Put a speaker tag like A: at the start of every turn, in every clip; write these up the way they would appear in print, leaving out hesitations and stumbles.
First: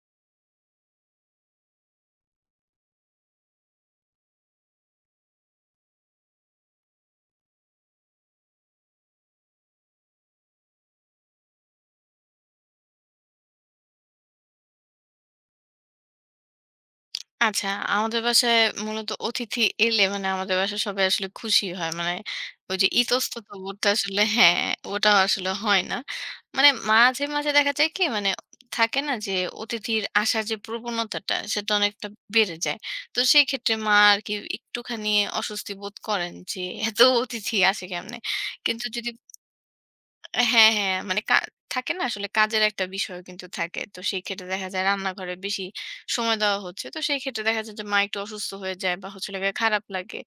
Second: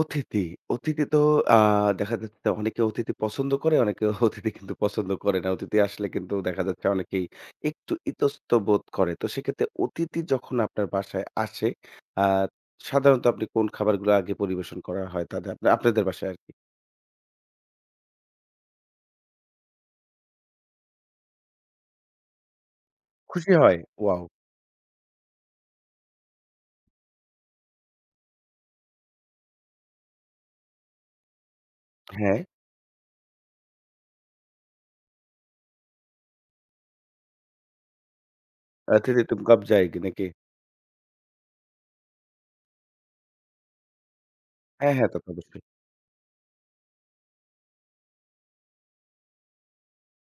A: অতিথি, অতিথি তো আ দেখা যাচ্ছে অনেকে অতিথি পছন্দ করে, অনেকে অতিথি কিন্তু পছন্দ করে না। অতিথি আসলে কিন্তু দেখা যাচ্ছে অনেকেই একটু ইতস্ত বোধ করে। তো সেক্ষেত্রে অতিথি যখন আপনার বাসায় আসে, আ সাধারণত আপনি কোন খাবারগুলো আগে পরিবেশন করা হয় তাদের আপনাদের বাসায় আরকি?
B: আচ্ছা, আমাদের বাসায় মূলত অতিথি এলে মানে আমাদের বাসায় সবাই আসলে খুশি হয়। মানে ওই যে ইতস্তত
A: খুশি হয়?
B: বোধটা
A: ওয়াও!
B: আসলে হ্যাঁ, ওটা আসলে হয় না। মানে মাঝে, মাঝে দেখা যায় কি মানে থাকে না যে অতিথির আসার যে প্রবণতাটা সেটা অনেকটা
A: হ্যাঁ,
B: বেড়ে যায়। তো সেই ক্ষেত্রে মা আরকি একটুখানি অস্বস্তি বোধ করেন যে এত অতিথি আসে কেমনে? কিন্তু যদি
A: "অতিথি তুম কব জায়েগি" নাকি?
B: হ্যাঁ, হ্যাঁ। মানে কা থাকে না আসলে কাজের একটা বিষয় কিন্তু থাকে। তো সেই ক্ষেত্রে দেখা যায়
A: হ্যাঁ, হ্যাঁ, তা তো
B: রান্নাঘরে বেশি
A: অবশ্যই।
B: সময় দেওয়া হচ্ছে। তো সেই ক্ষেত্রে দেখা যায় যে মা একটু অসুস্থ হয়ে যায় বা হচ্ছে হলো গিয়ে খারাপ লাগে।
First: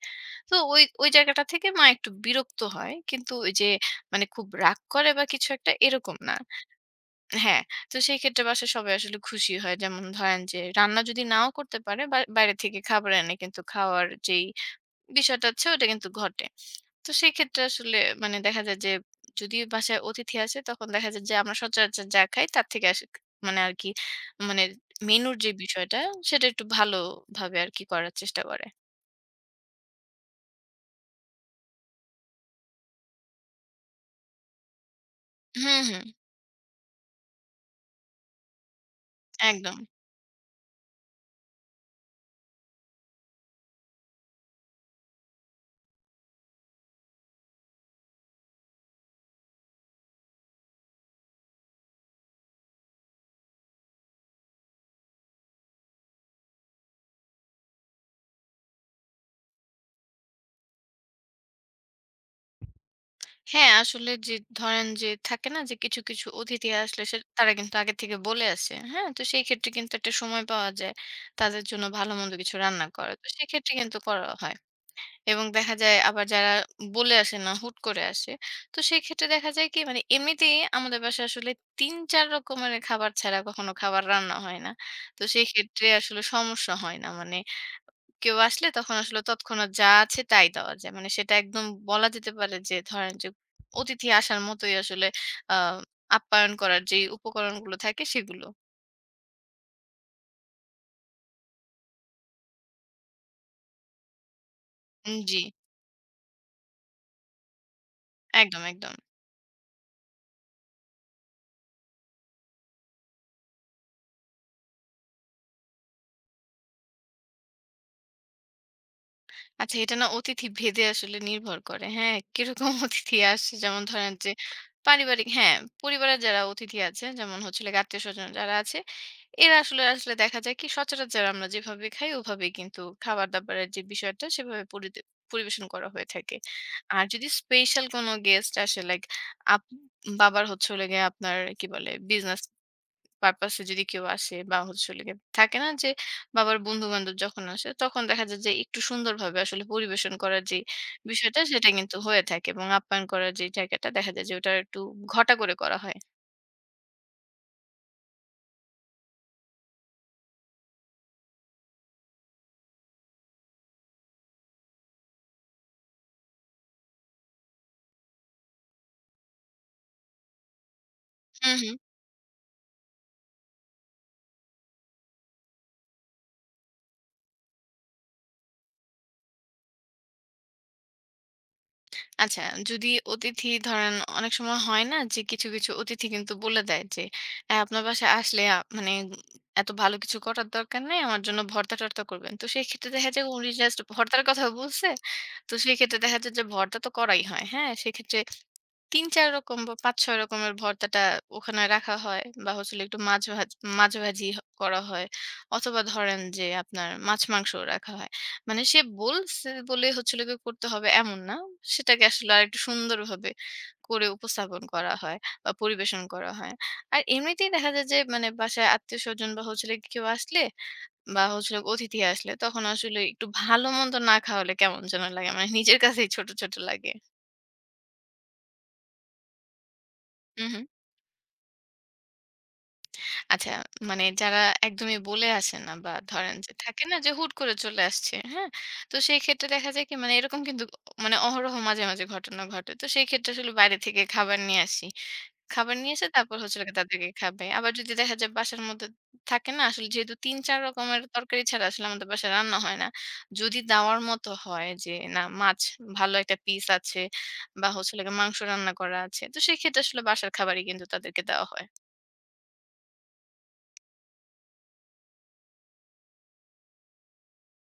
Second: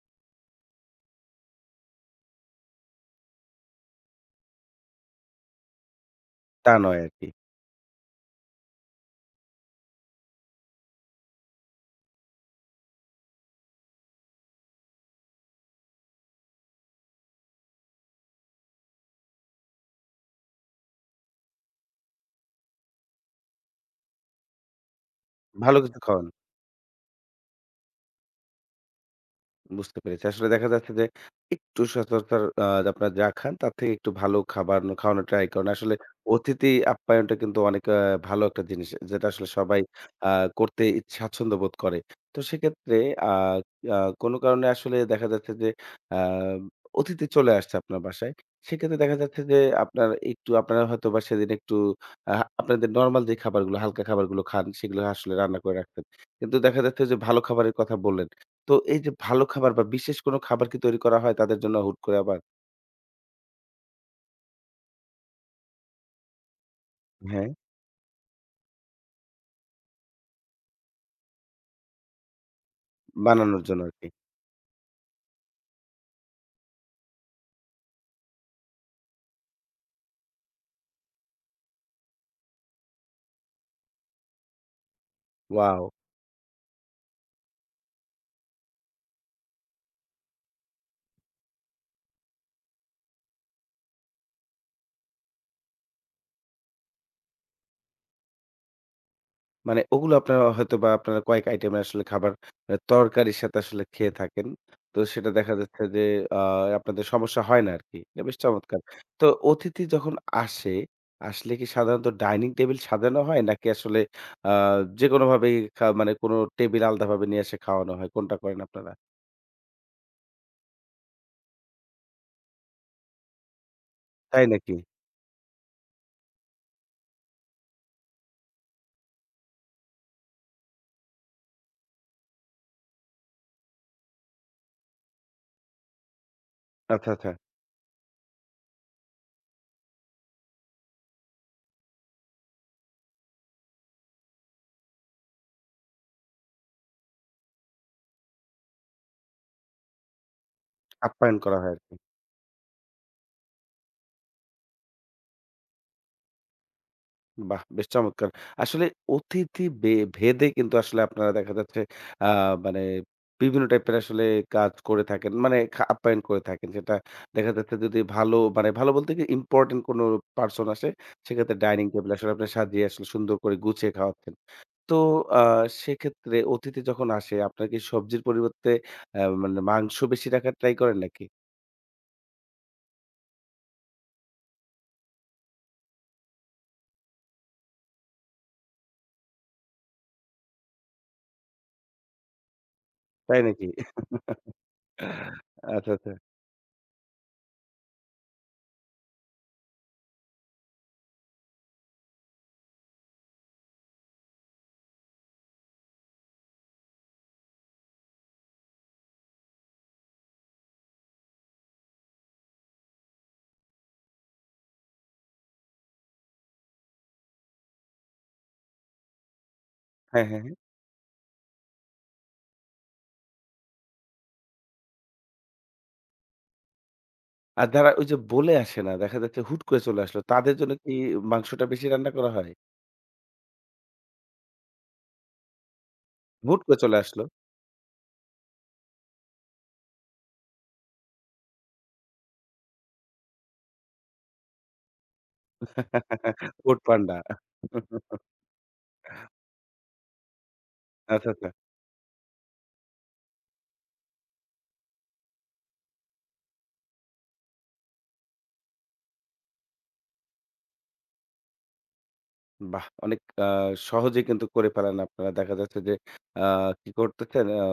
B: তো ওই জায়গাটা থেকে মা একটু বিরক্ত হয়। কিন্তু ওই যে মানে খুব রাগ করে বা কিছু একটা এরকম না।
A: তা নয় আরকি।
B: হ্যাঁ, তো সেই ক্ষেত্রে বাসায় সবাই আসলে খুশি হয়। যেমন ধরেন যে রান্না যদি নাও করতে পারে বা বাইরে থেকে খাবার এনে কিন্তু খাওয়ার যেই বিষয়টা আছে ওটা কিন্তু ঘটে। তো সেক্ষেত্রে আসলে মানে দেখা যায় যে যদি বাসায় অতিথি আসে তখন দেখা যায় যে আমরা সচরাচর যা খাই তার থেকে আসে মানে আর কি মানে মেনুর যে
A: ভালো
B: বিষয়টা
A: কিছু খাওয়ান।
B: সেটা একটু ভালোভাবে আর কি করার চেষ্টা করে।
A: বুঝতে পেরেছি। আসলে দেখা যাচ্ছে যে একটু সচরাচর আপনারা যা খান তার থেকে একটু ভালো খাবার খাওয়ানোর ট্রাই করেন।
B: হুম,
A: আসলে
B: হুম,
A: অতিথি আপ্যায়নটা কিন্তু অনেক ভালো একটা জিনিস। যেটা আসলে
B: একদম।
A: সবাই আ করতে স্বাচ্ছন্দ্য বোধ করে। তো সেক্ষেত্রে আ আ কোনো কারণে আসলে দেখা যাচ্ছে যে আ অতিথি চলে আসছে আপনার বাসায়। সেক্ষেত্রে দেখা যাচ্ছে যে আপনারা হয়তোবা সেদিন একটু আ আপনাদের নরমাল যে খাবারগুলো হালকা খাবারগুলো খান সেগুলো আসলে রান্না করে রাখতেন। কিন্তু দেখা যাচ্ছে যে ভালো খাবারের কথা বললেন। তো এই যে ভালো খাবার বা বিশেষ কোনো খাবার কি তৈরি করা হয় তাদের জন্য হুট করে আবার?
B: হ্যাঁ, আসলে যে ধরেন যে থাকে না যে কিছু, কিছু অতিথি আসলে সে
A: হ্যাঁ।
B: তারা কিন্তু আগে থেকে বলে আসে। হ্যাঁ? তো সেই ক্ষেত্রে কিন্তু একটা সময় পাওয়া যায় তাদের জন্য ভালো মন্দ কিছু রান্না করার। তো
A: বানানোর
B: সেক্ষেত্রে
A: জন্য
B: কিন্তু
A: আরকি।
B: করা হয়। এবং দেখা যায় আবার যারা বলে আসে না, হুট করে আসে। তো সেক্ষেত্রে দেখা যায় কি মানে এমনিতেই আমাদের বাসায় আসলে ৩-৪ রকমের খাবার ছাড়া কখনো খাবার রান্না হয় না। তো
A: ওয়াও!
B: সেক্ষেত্রে আসলে সমস্যা হয় না। মানে কেউ আসলে তখন আসলে তৎক্ষণাৎ যা আছে তাই দেওয়া যায়। মানে সেটা একদম বলা যেতে পারে যে ধরেন যে অতিথি আসার মতোই আসলে আ আপ্যায়ন করার যেই উপকরণগুলো থাকে সেগুলো।
A: মানে ওগুলো আপনারা কয়েক আইটেমের আসলে খাবার তরকারির সাথে আসলে খেয়ে থাকেন। তো
B: উম
A: সেটা
B: জি,
A: দেখা যাচ্ছে যে আ আপনাদের সমস্যা হয় না আরকি। এটা বেশ
B: একদম,
A: চমৎকার।
B: একদম।
A: তো অতিথি যখন আসে, আসলে কি সাধারণত ডাইনিং টেবিল সাজানো হয় নাকি আসলে আ যেকোনোভাবেই মানে কোনো টেবিল আলাদাভাবে নিয়ে এসে খাওয়ানো হয়? কোনটা করেন আপনারা?
B: আচ্ছা এটা না অতিথি ভেদে আসলে নির্ভর করে। হ্যাঁ, কিরকম অতিথি আসে যেমন ধরেন যে
A: তাই নাকি?
B: পারিবারিক হ্যাঁ, পরিবারের যারা অতিথি আছে যেমন হচ্ছে হলো গিয়ে আত্মীয়স্বজন যারা আছে এরা আসলে আসলে দেখা যায় কি সচরাচর আমরা যেভাবে খাই ওভাবেই কিন্তু খাবার-দাবারের যে বিষয়টা সেভাবে পরিবেশন করা হয়ে থাকে। আর
A: আচ্ছা,
B: যদি
A: আচ্ছা।
B: স্পেশাল কোনো গেস্ট আসে লাইক আপ বাবার হচ্ছে হলো গিয়ে আপনার কি বলে বিজনেস পারপাসে যদি কেউ আসে বা হচ্ছে হলো গিয়ে থাকে না যে বাবার বন্ধু-বান্ধব যখন আসে তখন দেখা যায় যে একটু সুন্দরভাবে আসলে পরিবেশন করার যে
A: আপ্যায়ন
B: বিষয়টা
A: করা
B: সেটা
A: হয় আরকি।
B: কিন্তু হয়ে থাকে এবং আপ্যায়ন করার যে জায়গাটা দেখা যায় যে ওটা একটু ঘটা করে করা হয়।
A: বাহ! বেশ চমৎকার। আসলে অতিথি ভেদে কিন্তু আসলে আপনারা দেখা যাচ্ছে আ মানে বিভিন্ন টাইপের আসলে কাজ করে থাকেন। মানে আপ্যায়ন করে থাকেন। যেটা দেখা যাচ্ছে যদি ভালো মানে ভালো বলতে কি ইম্পোর্টেন্ট কোনো পারসন আসে,
B: হুম,
A: সেক্ষেত্রে
B: হুম।
A: ডাইনিং টেবল আসলে আপনি সাজিয়ে আসলে সুন্দর করে গুছিয়ে খাওয়াচ্ছেন। তো আ সেক্ষেত্রে অতিথি যখন আসে আপনারা কি সবজির পরিবর্তে মানে মাংস বেশি রাখার ট্রাই করেন নাকি?
B: আচ্ছা যদি অতিথি ধরেন অনেক সময় হয় না যে কিছু, কিছু অতিথি কিন্তু বলে দেয় যে অ্যা আপনার বাসায় আসলে মানে এত ভালো কিছু করার দরকার নাই। আমার জন্য ভর্তা-টর্তা করবেন। তো সেক্ষেত্রে দেখা যায়
A: তাই
B: উনি
A: নাকি?
B: জাস্ট ভর্তার কথা বলছে। তো
A: আচ্ছা,
B: সেক্ষেত্রে
A: আচ্ছা।
B: দেখা যায় যে ভর্তা তো করাই হয়। হ্যাঁ? সেক্ষেত্রে ৩-৪ রকম বা ৫-৬ রকমের ভর্তাটা ওখানে রাখা হয় বা হচ্ছে হলো একটু মাছ ভাজি করা হয় অথবা ধরেন যে আপনার মাছ মাংসও রাখা হয়। মানে সে বলছে বলে হচ্ছে হলো গিয়ে করতে হবে এমন না। সেটাকে আসলে আরেকটু সুন্দরভাবে করে উপস্থাপন করা হয় বা পরিবেশন করা হয়। আর এমনিতেই দেখা যায় যে মানে বাসায় আত্মীয়স্বজন বা হচ্ছে হলো গিয়ে কেউ
A: হ্যাঁ,
B: আসলে
A: হ্যাঁ। হ্যাঁ।
B: বা হচ্ছে হলো অতিথি আসলে তখন আসলে একটু ভালো মন্দ না খাওয়ালে কেমন যেন লাগে। মানে নিজের কাছেই ছোট, ছোট লাগে।
A: আর যারা ওই যে বলে আসে না, দেখা যাচ্ছে হুট করে চলে আসলো।
B: হু,
A: তাদের
B: হু।
A: জন্য কি মাংসটা বেশি রান্না করা হয়?
B: আচ্ছা, মানে যারা একদমই বলে আসে না বা ধরেন যে
A: হুট করে
B: থাকে না
A: চলে
B: যে
A: আসলো।
B: হুট করে চলে আসছে, হ্যাঁ? তো সেই ক্ষেত্রে দেখা যায় কি মানে এরকম কিন্তু মানে অহরহ মাঝে, মাঝে ঘটনা ঘটে। তো সেই ক্ষেত্রে আসলে বাইরে থেকে খাবার নিয়ে আসি। খাবার নিয়ে এসে তারপর হচ্ছে হলো গিয়ে
A: পোর্ট
B: তাদেরকে
A: পান্ডা।
B: খাবে। আবার যদি দেখা যায় বাসার মধ্যে থাকে না আসলে যেহেতু ৩-৪ রকমের
A: আচ্ছা,
B: তরকারি
A: আচ্ছা।
B: ছাড়া আসলে আমাদের বাসায় রান্না হয় না। যদি দেওয়ার মতো হয় যে না মাছ ভালো একটা পিস আছে বা হচ্ছে হলো গিয়ে মাংস রান্না করা আছে। তো সেক্ষেত্রে আসলে বাসার খাবারই কিন্তু তাদেরকে দেওয়া হয়।
A: বাহ! অনেক সহজেই কিন্তু করে ফেলেন আপনারা। দেখা যাচ্ছে যে আ কি করতেছেন আ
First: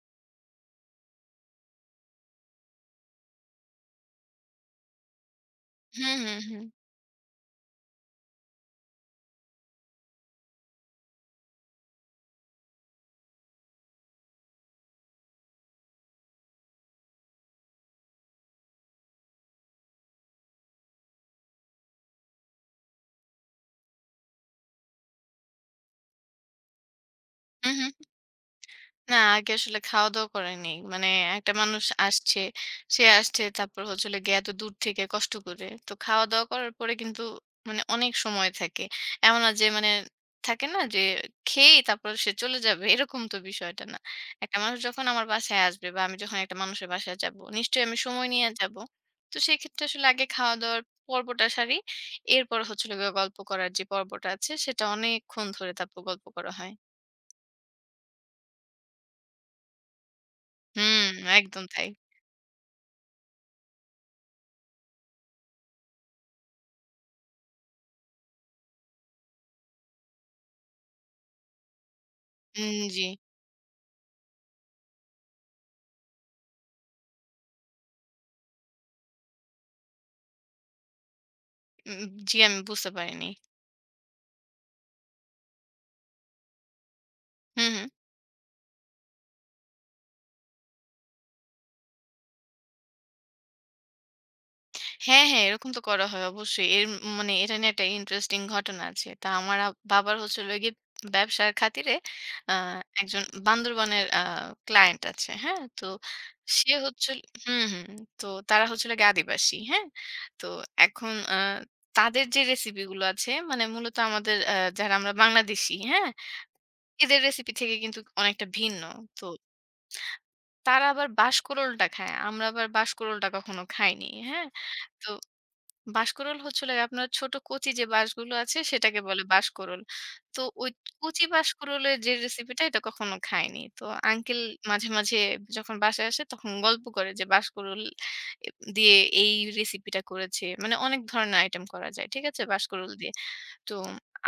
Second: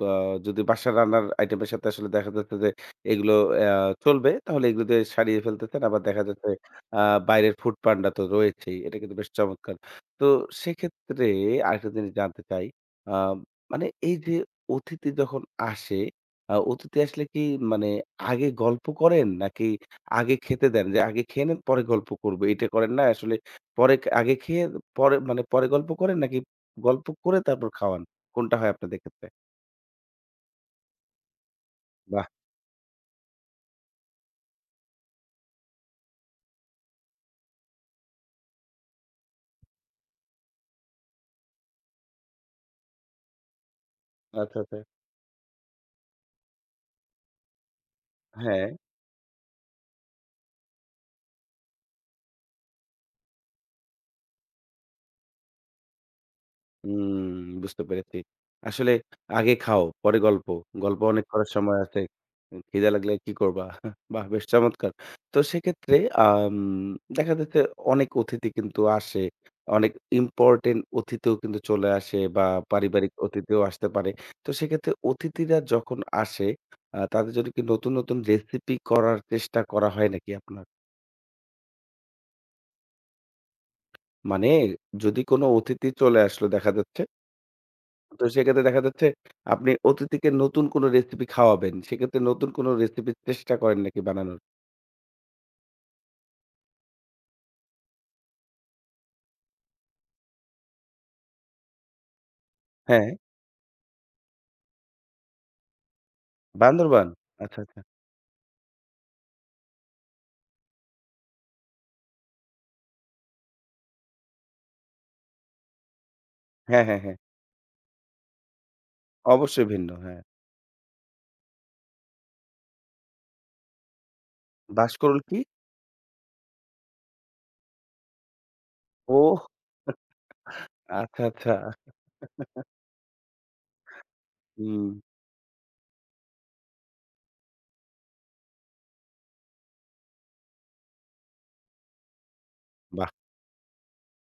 A: বা যদি বাসার রান্নার আইটেমের সাথে আসলে দেখা যাচ্ছে যে এগুলো চলবে তাহলে এগুলো দিয়ে সারিয়ে ফেলতেছেন। আবার
B: হুম,
A: দেখা
B: হুম,
A: যাচ্ছে
B: হুম।
A: আ বাইরের ফুড পান্ডা তো রয়েছেই। এটা কিন্তু বেশ চমৎকার। তো সেক্ষেত্রে আরেকটা জিনিস জানতে চাই। আ মানে এই যে অতিথি যখন আসে, অতিথি আসলে কি মানে আগে গল্প করেন নাকি আগে খেতে দেন? যে আগে খেয়ে নেন পরে গল্প করব। এটা করেন না আসলে পরে আগে খেয়ে পরে মানে পরে গল্প করেন নাকি গল্প করে তারপর
B: হুম, হুম।
A: খাওয়ান? কোনটা হয় আপনাদের
B: না,
A: ক্ষেত্রে?
B: আগে আসলে খাওয়া-দাওয়া করেনি। মানে একটা মানুষ
A: বাহ!
B: আসছে, সে আসছে তারপর হচ্ছে হলো গিয়ে এত দূর থেকে কষ্ট করে। তো খাওয়া-দাওয়া করার পরে কিন্তু মানে অনেক সময় থাকে। এমন না যে মানে থাকে না যে খেয়েই তারপর সে চলে যাবে এরকম তো বিষয়টা না। একটা
A: আচ্ছা,
B: মানুষ
A: আচ্ছা।
B: যখন আমার বাসায় আসবে বা আমি যখন একটা মানুষের বাসায় যাব, নিশ্চয়ই আমি সময় নিয়ে
A: হ্যাঁ।
B: যাব। তো সেক্ষেত্রে আসলে আগে খাওয়া-দাওয়ার পর্বটা সারি। এরপর হচ্ছে হলো গিয়ে গল্প করার যে পর্বটা আছে সেটা অনেকক্ষণ ধরে তারপর গল্প করা হয়।
A: হুম, বুঝতে পেরেছি। আসলে আগে খাও, পরে গল্প। গল্প
B: হুম,
A: অনেক করার
B: একদম
A: সময়
B: তাই।
A: আছে। খিদে লাগলে কি করবা? বাহ! বেশ চমৎকার। তো সেক্ষেত্রে আম দেখা যাচ্ছে অনেক অতিথি কিন্তু আসে। অনেক ইম্পোর্টেন্ট অতিথিও কিন্তু চলে আসে বা
B: উম জি।
A: পারিবারিক অতিথিও আসতে পারে। তো সেক্ষেত্রে অতিথিরা যখন আসে তাদের জন্য কি নতুন, নতুন রেসিপি করার চেষ্টা করা হয় নাকি আপনার?
B: উম জি, আমি বুঝতে পারিনি।
A: মানে যদি কোনো অতিথি চলে আসলো দেখা যাচ্ছে
B: হুম, হুম।
A: তো সেক্ষেত্রে দেখা যাচ্ছে আপনি অতিথিকে নতুন কোনো রেসিপি খাওয়াবেন। সেক্ষেত্রে নতুন কোনো রেসিপি চেষ্টা করেন নাকি বানানোর?
B: হ্যাঁ, হ্যাঁ, এরকম তো করা হয় অবশ্যই। এর মানে এটা নিয়ে একটা ইন্টারেস্টিং ঘটনা আছে। তা আমার বাবার হচ্ছে হলো গিয়ে ব্যবসার খাতিরে আ
A: হ্যাঁ,
B: একজন বান্দরবানের ক্লায়েন্ট আছে। হ্যাঁ? তো সে হচ্ছে
A: বান্দরবান?
B: হল
A: আচ্ছা,
B: হুম,
A: আচ্ছা।
B: হুম। তো তারা হচ্ছে হলো গিয়ে আদিবাসী। হ্যাঁ? তো এখন তাদের যে রেসিপি গুলো আছে মানে মূলত আমাদের যারা আমরা বাংলাদেশী, হ্যাঁ?
A: হ্যাঁ, হ্যাঁ, হ্যাঁ।
B: এদের রেসিপি থেকে কিন্তু অনেকটা ভিন্ন। তো
A: অবশ্যই ভিন্ন, হ্যাঁ।
B: তারা আবার বাঁশকুড়ুলটা খায়। আমরা আবার বাঁশকুড়ুলটা কখনো খাইনি। হ্যাঁ? তো
A: বাঁশকরুল কি?
B: বাঁশকুড়ুল হচ্ছিল গিয়ে আপনার ছোট কচি যে বাঁশগুলো আছে সেটাকে বলে
A: ওহ!
B: বাঁশকুড়ুল। তো ওই
A: আচ্ছা,
B: কচি
A: আচ্ছা।
B: বাঁশকুড়ুলের যে রেসিপিটা এটা কখনো খাইনি। তো আঙ্কেল
A: হুম,
B: মাঝে, মাঝে যখন বাসায় আসে তখন গল্প করে যে বাঁশকুড়ুল এ দিয়ে এই রেসিপিটা করেছে। মানে অনেক ধরনের আইটেম করা যায়। ঠিক আছে? বাঁশকুড়ুল
A: বাহ!
B: দিয়ে। তো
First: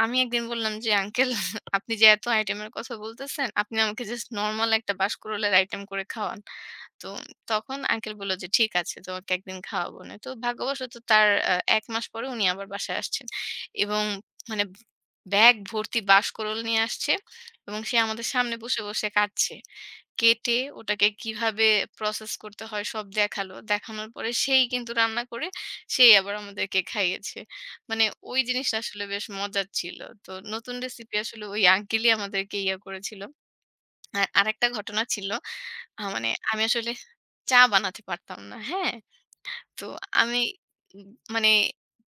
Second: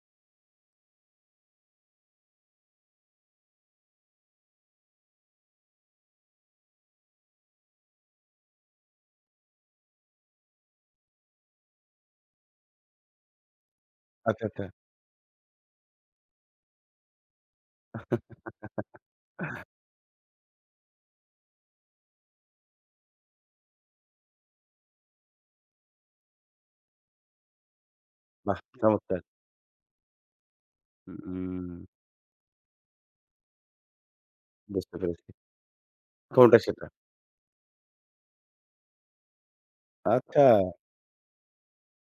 B: আমি একদিন বললাম যে, "আঙ্কেল আপনি যে এত আইটেমের কথা বলতেছেন, আপনি আমাকে জাস্ট নরমাল একটা বাঁশকুড়ুলের আইটেম করে খাওয়ান।" তো তখন আঙ্কেল বলল যে, "ঠিক আছে, তোমাকে একদিন খাওয়াবো না।" তো ভাগ্যবশত তার ১ মাস পরে উনি আবার বাসায় আসছেন এবং
A: আচ্ছা,
B: মানে
A: আচ্ছা।
B: ব্যাগ ভর্তি বাঁশকুড়ুল নিয়ে আসছে এবং সে আমাদের সামনে বসে, বসে কাটছে। কেটে ওটাকে কিভাবে প্রসেস করতে হয় সব দেখালো। দেখানোর পরে সেই কিন্তু রান্না করে সেই আবার আমাদেরকে খাইয়েছে। মানে ওই
A: বাহ!
B: জিনিসটা আসলে
A: চমৎকার।
B: বেশ মজার ছিল। তো নতুন রেসিপি আসলে ওই
A: হুম,
B: আঙ্কেলই আমাদেরকে ইয়া করেছিল। আর আরেকটা
A: বুঝতে
B: ঘটনা
A: পেরেছি।
B: ছিল মানে
A: কোনটা
B: আমি
A: সেটা?
B: আসলে চা বানাতে পারতাম না। হ্যাঁ? তো আমি
A: আচ্ছা,
B: উম মানে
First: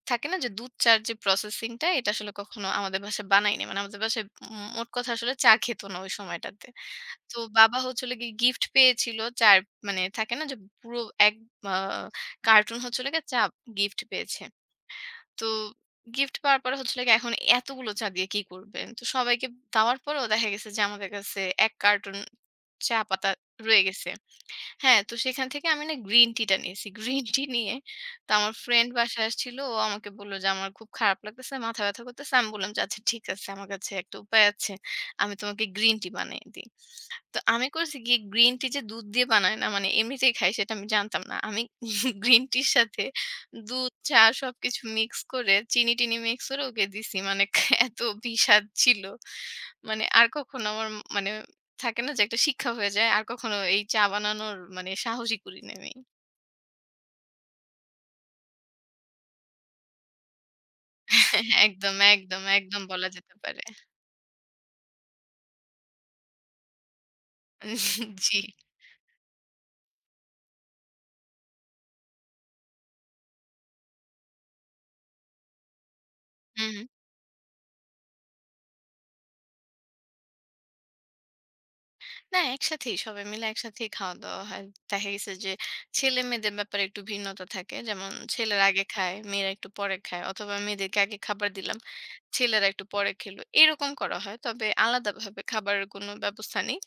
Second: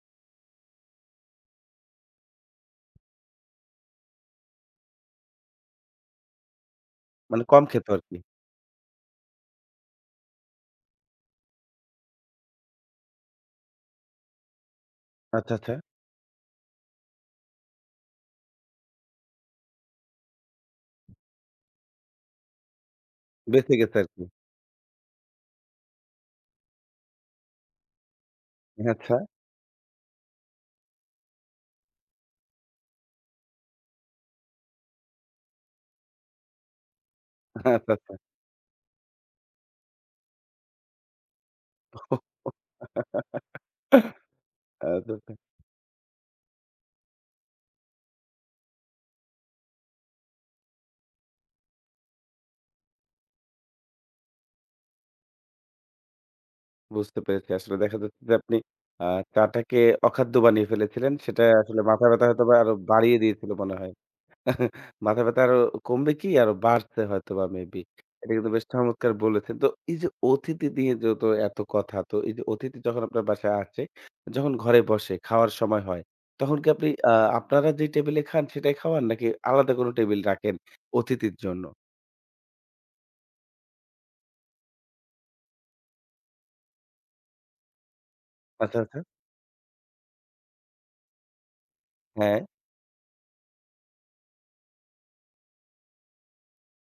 B: থাকে না যে দুধ চা'র যে প্রসেসিং টা এটা আসলে কখনো আমাদের বাসায় বানাইনি। মানে আমাদের বাসায় মোট কথা আসলে চা খেত না ওই সময়টাতে। তো
A: মানে কম
B: বাবা
A: খেত
B: হচ্ছে হলো
A: আরকি।
B: গিয়ে গিফট পেয়েছিল ৪ মানে থাকে না যে পুরো এক আ কার্টুন হচ্ছে হলো গিয়ে চা গিফট পেয়েছে। তো
A: আচ্ছা, আচ্ছা।
B: গিফট পাওয়ার পরে হচ্ছে হলো গিয়ে এখন এতগুলো চা দিয়ে কি করবেন? তো সবাইকে দেওয়ার পরেও দেখা গেছে যে আমাদের কাছে ১ কার্টুন চা পাতা
A: বেঁচে
B: রয়ে
A: গেছে
B: গেছে।
A: আরকি।
B: হ্যাঁ, তো সেখান থেকে আমি না গ্রিন টি টা নিয়েছি। গ্রিন টি নিয়ে তো আমার ফ্রেন্ড
A: আচ্ছা,
B: বাসায় আসছিল। ও আমাকে বলল যে, "আমার খুব খারাপ লাগতেছে, মাথা ব্যথা করতেছে।" আমি বললাম যে, "আচ্ছা ঠিক আছে। আমার কাছে একটা উপায় আছে। আমি তোমাকে গ্রিন টি বানিয়ে দিই।" তো আমি
A: আচ্ছা,
B: করেছি
A: আচ্ছা।
B: গিয়ে গ্রিন টি যে দুধ দিয়ে বানায় না, মানে এমনিতেই খাই সেটা আমি জানতাম না। আমি গ্রিন টির সাথে দুধ, চা সবকিছু
A: আচ্ছা,
B: মিক্স
A: আচ্ছা।
B: করে চিনি-টিনি মিক্স করে ওকে দিছি। মানে এত বিস্বাদ ছিল। মানে আর কখনো আমার মানে থাকে না যে একটা শিক্ষা হয়ে যায়। আর কখনো এই চা বানানোর মানে সাহসই করিনি আমি।
A: বুঝতে পেরেছি। আসলে দেখা যাচ্ছে যে আপনি আ চাটাকে অখাদ্য বানিয়ে ফেলেছিলেন। সেটা আসলে
B: একদম,
A: মাথা ব্যাথা
B: একদম,
A: হয়তোবা আরো
B: একদম বলা
A: বাড়িয়ে
B: যেতে
A: দিয়েছিল
B: পারে।
A: মনে হয়। মাথা ব্যাথা আরো কমবে কি আরো বাড়ছে হয়তোবা মেবি। এটা
B: জি।
A: কিন্তু বেশ চমৎকার বলেছেন। তো এই যে অতিথি নিয়ে যেহেতু এত কথা, তো এই যে অতিথি যখন আপনার বাসায় আসে, যখন ঘরে বসে খাওয়ার সময় হয়, তখন কি
B: হুম, হুম।
A: আপনি আপনারা যে টেবিলে খান সেটাই খাওয়ান নাকি আলাদা কোনো টেবিল রাখেন অতিথির জন্য?
B: না, একসাথেই সবাই মিলে একসাথেই খাওয়া-দাওয়া হয়। দেখা গেছে যে ছেলে-মেয়েদের ব্যাপারে একটু ভিন্নতা থাকে। যেমন ছেলেরা
A: আচ্ছা,
B: আগে
A: আচ্ছা।
B: খায়, মেয়েরা একটু পরে খায় অথবা মেয়েদেরকে আগে খাবার দিলাম,
A: হ্যাঁ।
B: ছেলেরা একটু পরে খেলো। এরকম করা হয়। তবে আলাদাভাবে খাবারের কোনো ব্যবস্থা নেই।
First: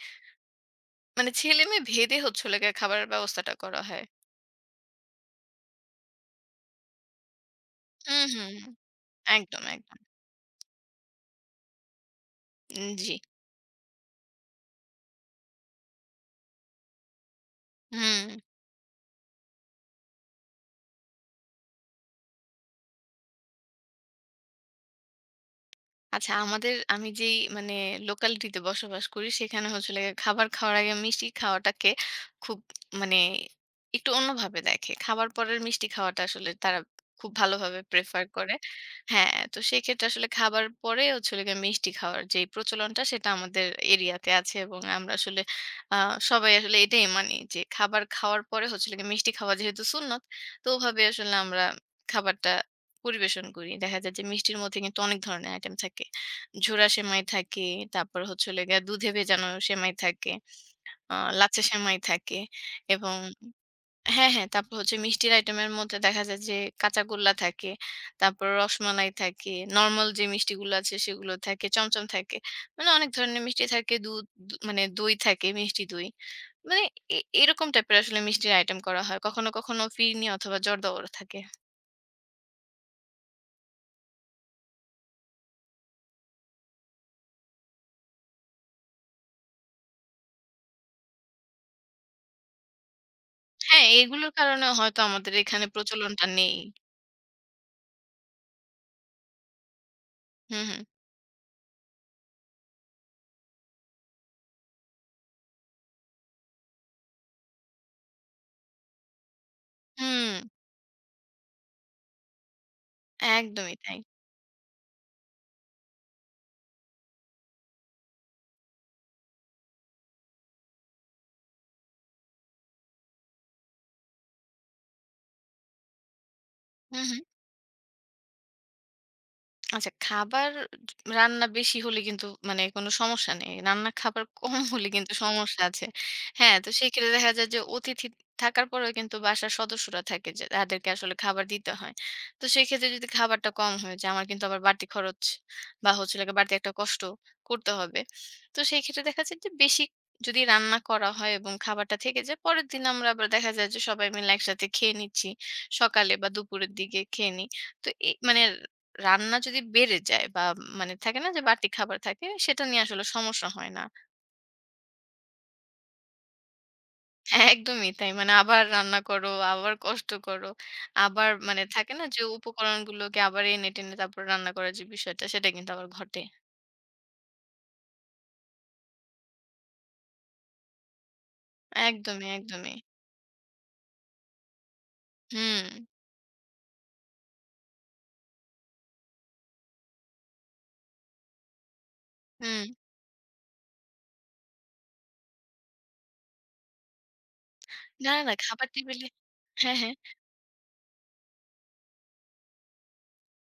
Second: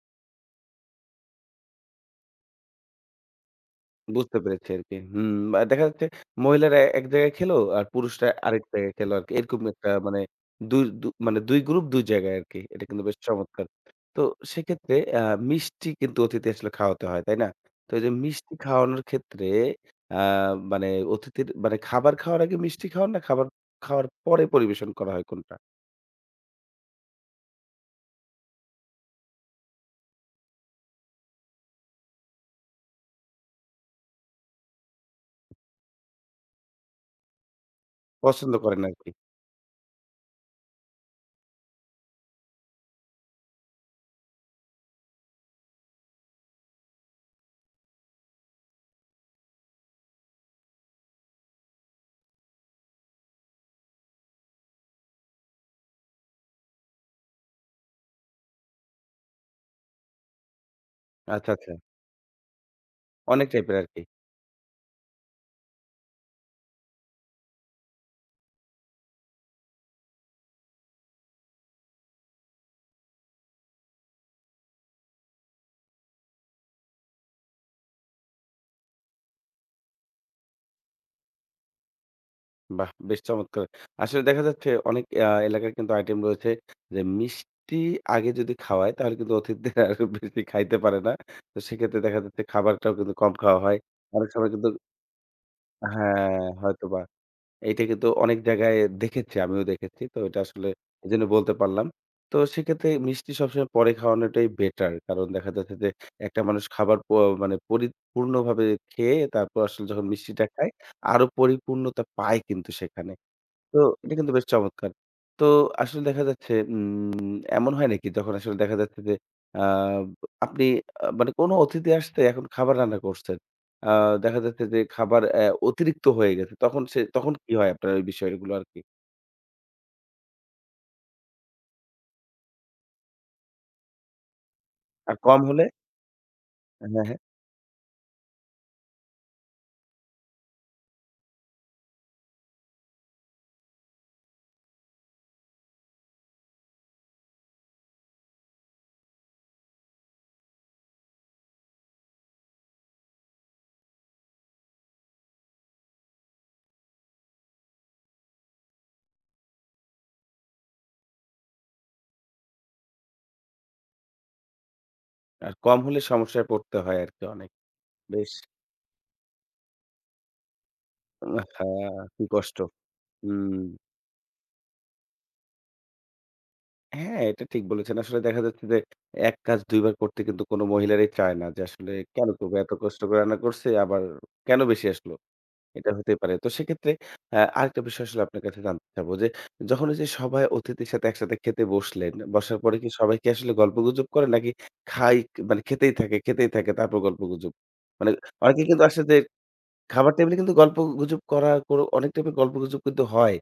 B: মানে ছেলে-মেয়ে ভেদে হচ্ছে হলো গিয়ে খাবারের ব্যবস্থাটা করা হয়।
A: বুঝতে পেরেছি আরকি। হুম, দেখা যাচ্ছে মহিলারা এক জায়গায় খেলো, আর
B: হুম,
A: পুরুষরা
B: হুম,
A: আরেক
B: হুম।
A: জায়গায় খেলো আরকি। এরকম
B: একদম,
A: একটা
B: একদম।
A: মানে দুই দু মানে ২ গ্রুপ ২ জায়গায় আরকি। এটা
B: উম
A: কিন্তু
B: জি।
A: বেশ চমৎকার। তো সেক্ষেত্রে মিষ্টি কিন্তু অতিথি আসলে খাওয়াতে হয়, তাই না? তো এই যে
B: হুম।
A: মিষ্টি খাওয়ানোর ক্ষেত্রে আ মানে অতিথির মানে খাবার খাওয়ার আগে মিষ্টি খাওয়ান না খাবার খাওয়ার পরে পরিবেশন করা হয় কোনটা?
B: আচ্ছা আমাদের আমি যেই মানে লোকালিটিতে বসবাস করি সেখানে হচ্ছে লাগে খাবার খাওয়ার আগে মিষ্টি খাওয়াটাকে খুব মানে একটু অন্যভাবে দেখে। খাবার পরের মিষ্টি খাওয়াটা আসলে তারা খুব ভালোভাবে প্রেফার করে।
A: পছন্দ করেন আরকি।
B: হ্যাঁ, তো সেক্ষেত্রে আসলে খাবার পরে হচ্ছে হলো গিয়ে মিষ্টি খাওয়ার যেই প্রচলনটা সেটা আমাদের এরিয়াতে আছে এবং আমরা আসলে আ সবাই আসলে এটাই মানি যে খাবার খাওয়ার পরে হচ্ছে হলো গিয়ে মিষ্টি খাওয়া যেহেতু সুন্নত তো ওভাবে আসলে আমরা খাবারটা পরিবেশন করি। দেখা যায় যে মিষ্টির মধ্যে কিন্তু অনেক ধরনের আইটেম থাকে। ঝুরা সেমাই থাকে, তারপর হচ্ছে হলো গিয়া দুধে ভেজানো সেমাই থাকে, আ
A: আচ্ছা,
B: লাচ্ছা
A: আচ্ছা।
B: সেমাই থাকে এবং
A: অনেক টাইপের আরকি।
B: হ্যাঁ, হ্যাঁ, তারপর হচ্ছে মিষ্টির আইটেমের মধ্যে দেখা যায় যে কাঁচাগোল্লা থাকে, তারপর রসমালাই থাকে, নরমাল যে মিষ্টিগুলো আছে সেগুলো থাকে, চমচম থাকে। মানে অনেক ধরনের মিষ্টি থাকে, দুধ দু মানে দই থাকে, মিষ্টি দই। মানে এ এরকম টাইপের আসলে মিষ্টির আইটেম করা হয়। কখনো, কখনো ফিরনি অথবা জর্দাও থাকে।
A: বাহ! বেশ চমৎকার। আসলে দেখা যাচ্ছে অনেক এলাকার কিন্তু আইটেম রয়েছে যে মিষ্টি আগে যদি খাওয়ায় তাহলে কিন্তু অতিথিদের আর বেশি খাইতে পারে না। তো সেক্ষেত্রে দেখা যাচ্ছে খাবারটাও কিন্তু কম খাওয়া হয়।
B: হ্যাঁ,
A: অনেক
B: এগুলোর
A: সময়
B: কারণে
A: কিন্তু
B: হয়তো আমাদের এখানে প্রচলনটা
A: হ্যাঁ,
B: নেই।
A: হয়তোবা এইটা কিন্তু অনেক জায়গায় দেখেছি, আমিও দেখেছি। তো এটা
B: হুম,
A: আসলে
B: হুম।
A: এজন্য বলতে পারলাম। তো সেক্ষেত্রে মিষ্টি সবসময় পরে খাওয়ানোটাই বেটার। কারণ দেখা যাচ্ছে যে একটা মানুষ খাবার প মানে পরিপূর্ণভাবে খেয়ে তারপর আসলে যখন
B: হুম,
A: মিষ্টিটা খায় আরো পরিপূর্ণতা পায় কিন্তু সেখানে।
B: একদমই
A: তো
B: তাই।
A: এটা কিন্তু বেশ চমৎকার। তো আসলে দেখা যাচ্ছে এমন হয় নাকি যখন আসলে দেখা যাচ্ছে যে আ আপনি মানে কোনো অতিথি আসছে এখন খাবার রান্না করছেন। আ দেখা যাচ্ছে যে খাবার অতিরিক্ত হয়ে গেছে।
B: হুম, হুম।
A: তখন কি হয় আপনার ওই বিষয়গুলো আরকি?
B: আচ্ছা, খাবার রান্না বেশি হলে কিন্তু মানে কোনো সমস্যা নেই। রান্না খাবার কম হলে কিন্তু
A: আর কম
B: সমস্যা
A: হলে
B: আছে। হ্যাঁ, তো
A: হ্যাঁ, হ্যাঁ।
B: সেক্ষেত্রে
A: হ্যাঁ,
B: দেখা যায় যে অতিথি থাকার পরেও কিন্তু বাসার সদস্যরা থাকে যে তাদেরকে আসলে খাবার দিতে হয়। তো সেক্ষেত্রে যদি খাবারটা কম হয়ে যায় আমার কিন্তু আবার বাড়তি খরচ বা হচ্ছে হলো গিয়ে বাড়তি একটা কষ্ট করতে হবে। তো সেই ক্ষেত্রে দেখা যায় যে বেশি যদি রান্না করা হয় এবং খাবারটা থেকে যায় পরের দিন আমরা আবার দেখা যায় যে সবাই মিলে একসাথে খেয়ে নিচ্ছি। সকালে বা দুপুরের দিকে খেয়ে নিই। তো এ মানে রান্না যদি বেড়ে যায় বা মানে থাকে না যে বাড়তি খাবার থাকে সেটা নিয়ে আসলে সমস্যা হয় না।
A: আর কম হলে সমস্যায় পড়তে হয় আরকি
B: হ্যাঁ,
A: অনেক।
B: একদমই তাই। মানে
A: বেশ
B: আবার রান্না করো, আবার কষ্ট করো। আবার মানে
A: আহা!
B: থাকে না যে
A: কি কষ্ট।
B: উপকরণগুলোকে আবার
A: হুম।
B: এনে-টেনে তারপর রান্না করার যে বিষয়টা সেটা কিন্তু আবার ঘটে।
A: হ্যাঁ, এটা ঠিক বলেছেন। আসলে দেখা যাচ্ছে যে এক কাজ ২ বার করতে কিন্তু কোন মহিলারই চায় না যে আসলে
B: একদমই,
A: কেন করব? এত
B: একদমই।
A: কষ্ট করে রান্না করছি আবার কেন বেশি আসলো?
B: হুম,
A: এটা হতেই পারে। তো সেক্ষেত্রে আরেকটা বিষয় আসলে আপনার কাছে জানতে চাবো যে যখন ওই যে সবাই অতিথির সাথে একসাথে খেতে বসলেন, বসার
B: হুম।
A: পরে কি আসলে গল্পগুজব করে নাকি খাই মানে খেতেই থাকে, খেতেই থাকে তারপর গল্পগুজব? মানে
B: না, না না,
A: অনেকে
B: খাবার
A: কিন্তু আসলে
B: টেবিলে
A: যে
B: হ্যাঁ, হ্যাঁ।
A: খাবার টেবিলে কিন্তু গল্পগুজব করা কোন অনেক টাইপের গল্পগুজব কিন্তু হয়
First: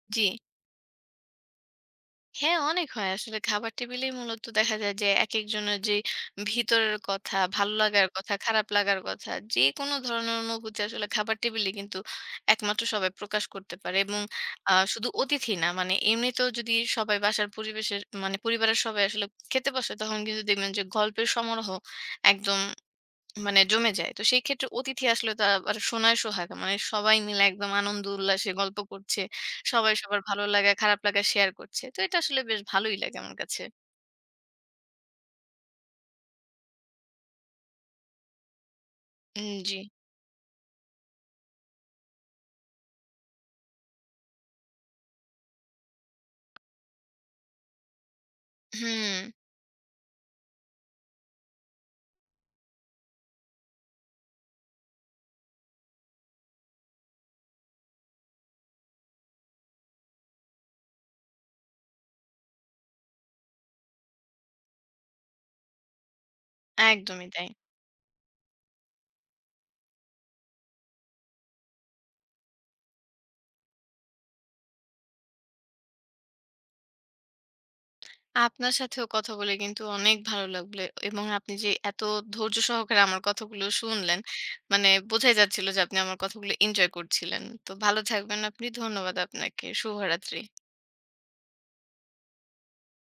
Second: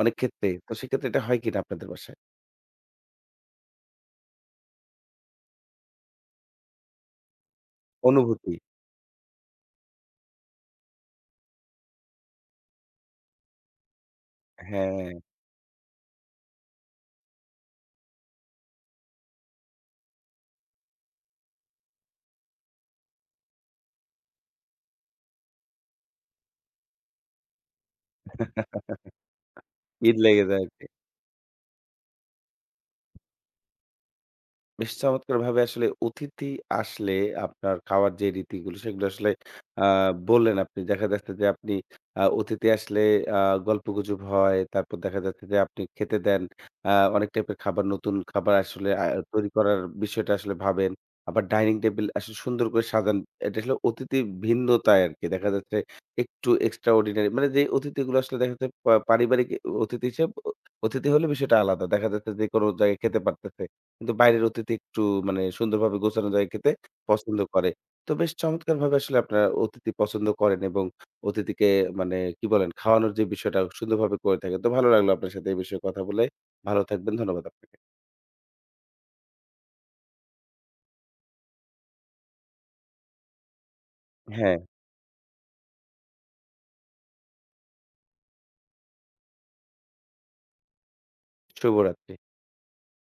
A: অনেক
B: জি।
A: ক্ষেত্রে। তো সেক্ষেত্রে এটা হয় কিনা আপনাদের বাসায়?
B: হ্যাঁ, অনেক হয়। আসলে খাবার টেবিলেই মূলত দেখা যায় যে একেকজনের যে ভিতরের কথা, ভালো লাগার কথা,
A: অনুভূতি?
B: খারাপ লাগার কথা, যেকোনো ধরনের অনুভূতি আসলে খাবার টেবিলেই কিন্তু একমাত্র সবাই প্রকাশ করতে পারে এবং শুধু
A: হ্যাঁ,
B: অতিথি না মানে এমনিতেও যদি সবাই বাসার পরিবেশের মানে পরিবারের সবাই আসলে খেতে বসে তখন কিন্তু দেখবেন যে গল্পের সমারোহ একদম মানে জমে যায়। তো সেই ক্ষেত্রে অতিথি আসলে তো আবার সোনায় সোহাগা। মানে সবাই মিলে একদম আনন্দ উল্লাসে গল্প করছে। সবাই
A: ঈদ
B: সবার ভালো
A: লেগে যায়
B: লাগা,
A: আরকি।
B: খারাপ লাগা শেয়ার করছে। তো এটা আসলে বেশ ভালোই লাগে আমার কাছে।
A: বেশ চমৎকারভাবে আসলে অতিথি আসলে আপনার খাওয়ার যে রীতিগুলো সেগুলো আসলে
B: উম জি।
A: আ বললেন আপনি। দেখা যাচ্ছে যে আপনি অতিথি আসলে আ গল্পগুজব হয়। তারপর দেখা যাচ্ছে যে আপনি খেতে দেন। অনেক টাইপের খাবার নতুন খাবার আসলে
B: হুম,
A: তৈরি করার বিষয়টা আসলে ভাবেন। আবার ডাইনিং টেবল আসলে সুন্দর করে সাজান। এটা আসলে অতিথি ভিন্নতায় আরকি। দেখা যাচ্ছে একটু এক্সট্রা অর্ডিনারি মানে যে অতিথিগুলো আসলে দেখা যাচ্ছে পারিবারিক অতিথি হিসেব অতিথি হলে বিষয়টা আলাদা। দেখা যাচ্ছে যেকোনো জায়গায় খেতে পারতেছে। কিন্তু বাইরের অতিথি একটু মানে সুন্দরভাবে গোছানো জায়গায় খেতে
B: একদমই
A: পছন্দ
B: তাই।
A: করে। তো বেশ চমৎকারভাবে আসলে আপনারা অতিথি পছন্দ করেন এবং অতিথিকে মানে কি বলেন? খাওয়ানোর যে বিষয়টা সুন্দরভাবে করে থাকেন। তো ভালো লাগলো আপনার সাথে এই বিষয়ে কথা বলে। ভালো থাকবেন। ধন্যবাদ আপনাকে।
B: আপনার সাথেও কথা বলে কিন্তু অনেক ভালো লাগলো এবং আপনি যে এত ধৈর্য সহকারে আমার কথাগুলো শুনলেন,
A: হ্যাঁ,
B: মানে বোঝাই যাচ্ছিল যে আপনি আমার কথাগুলো এনজয় করছিলেন। তো ভালো থাকবেন আপনি। ধন্যবাদ আপনাকে। শুভরাত্রি।
A: শুভরাত্রি।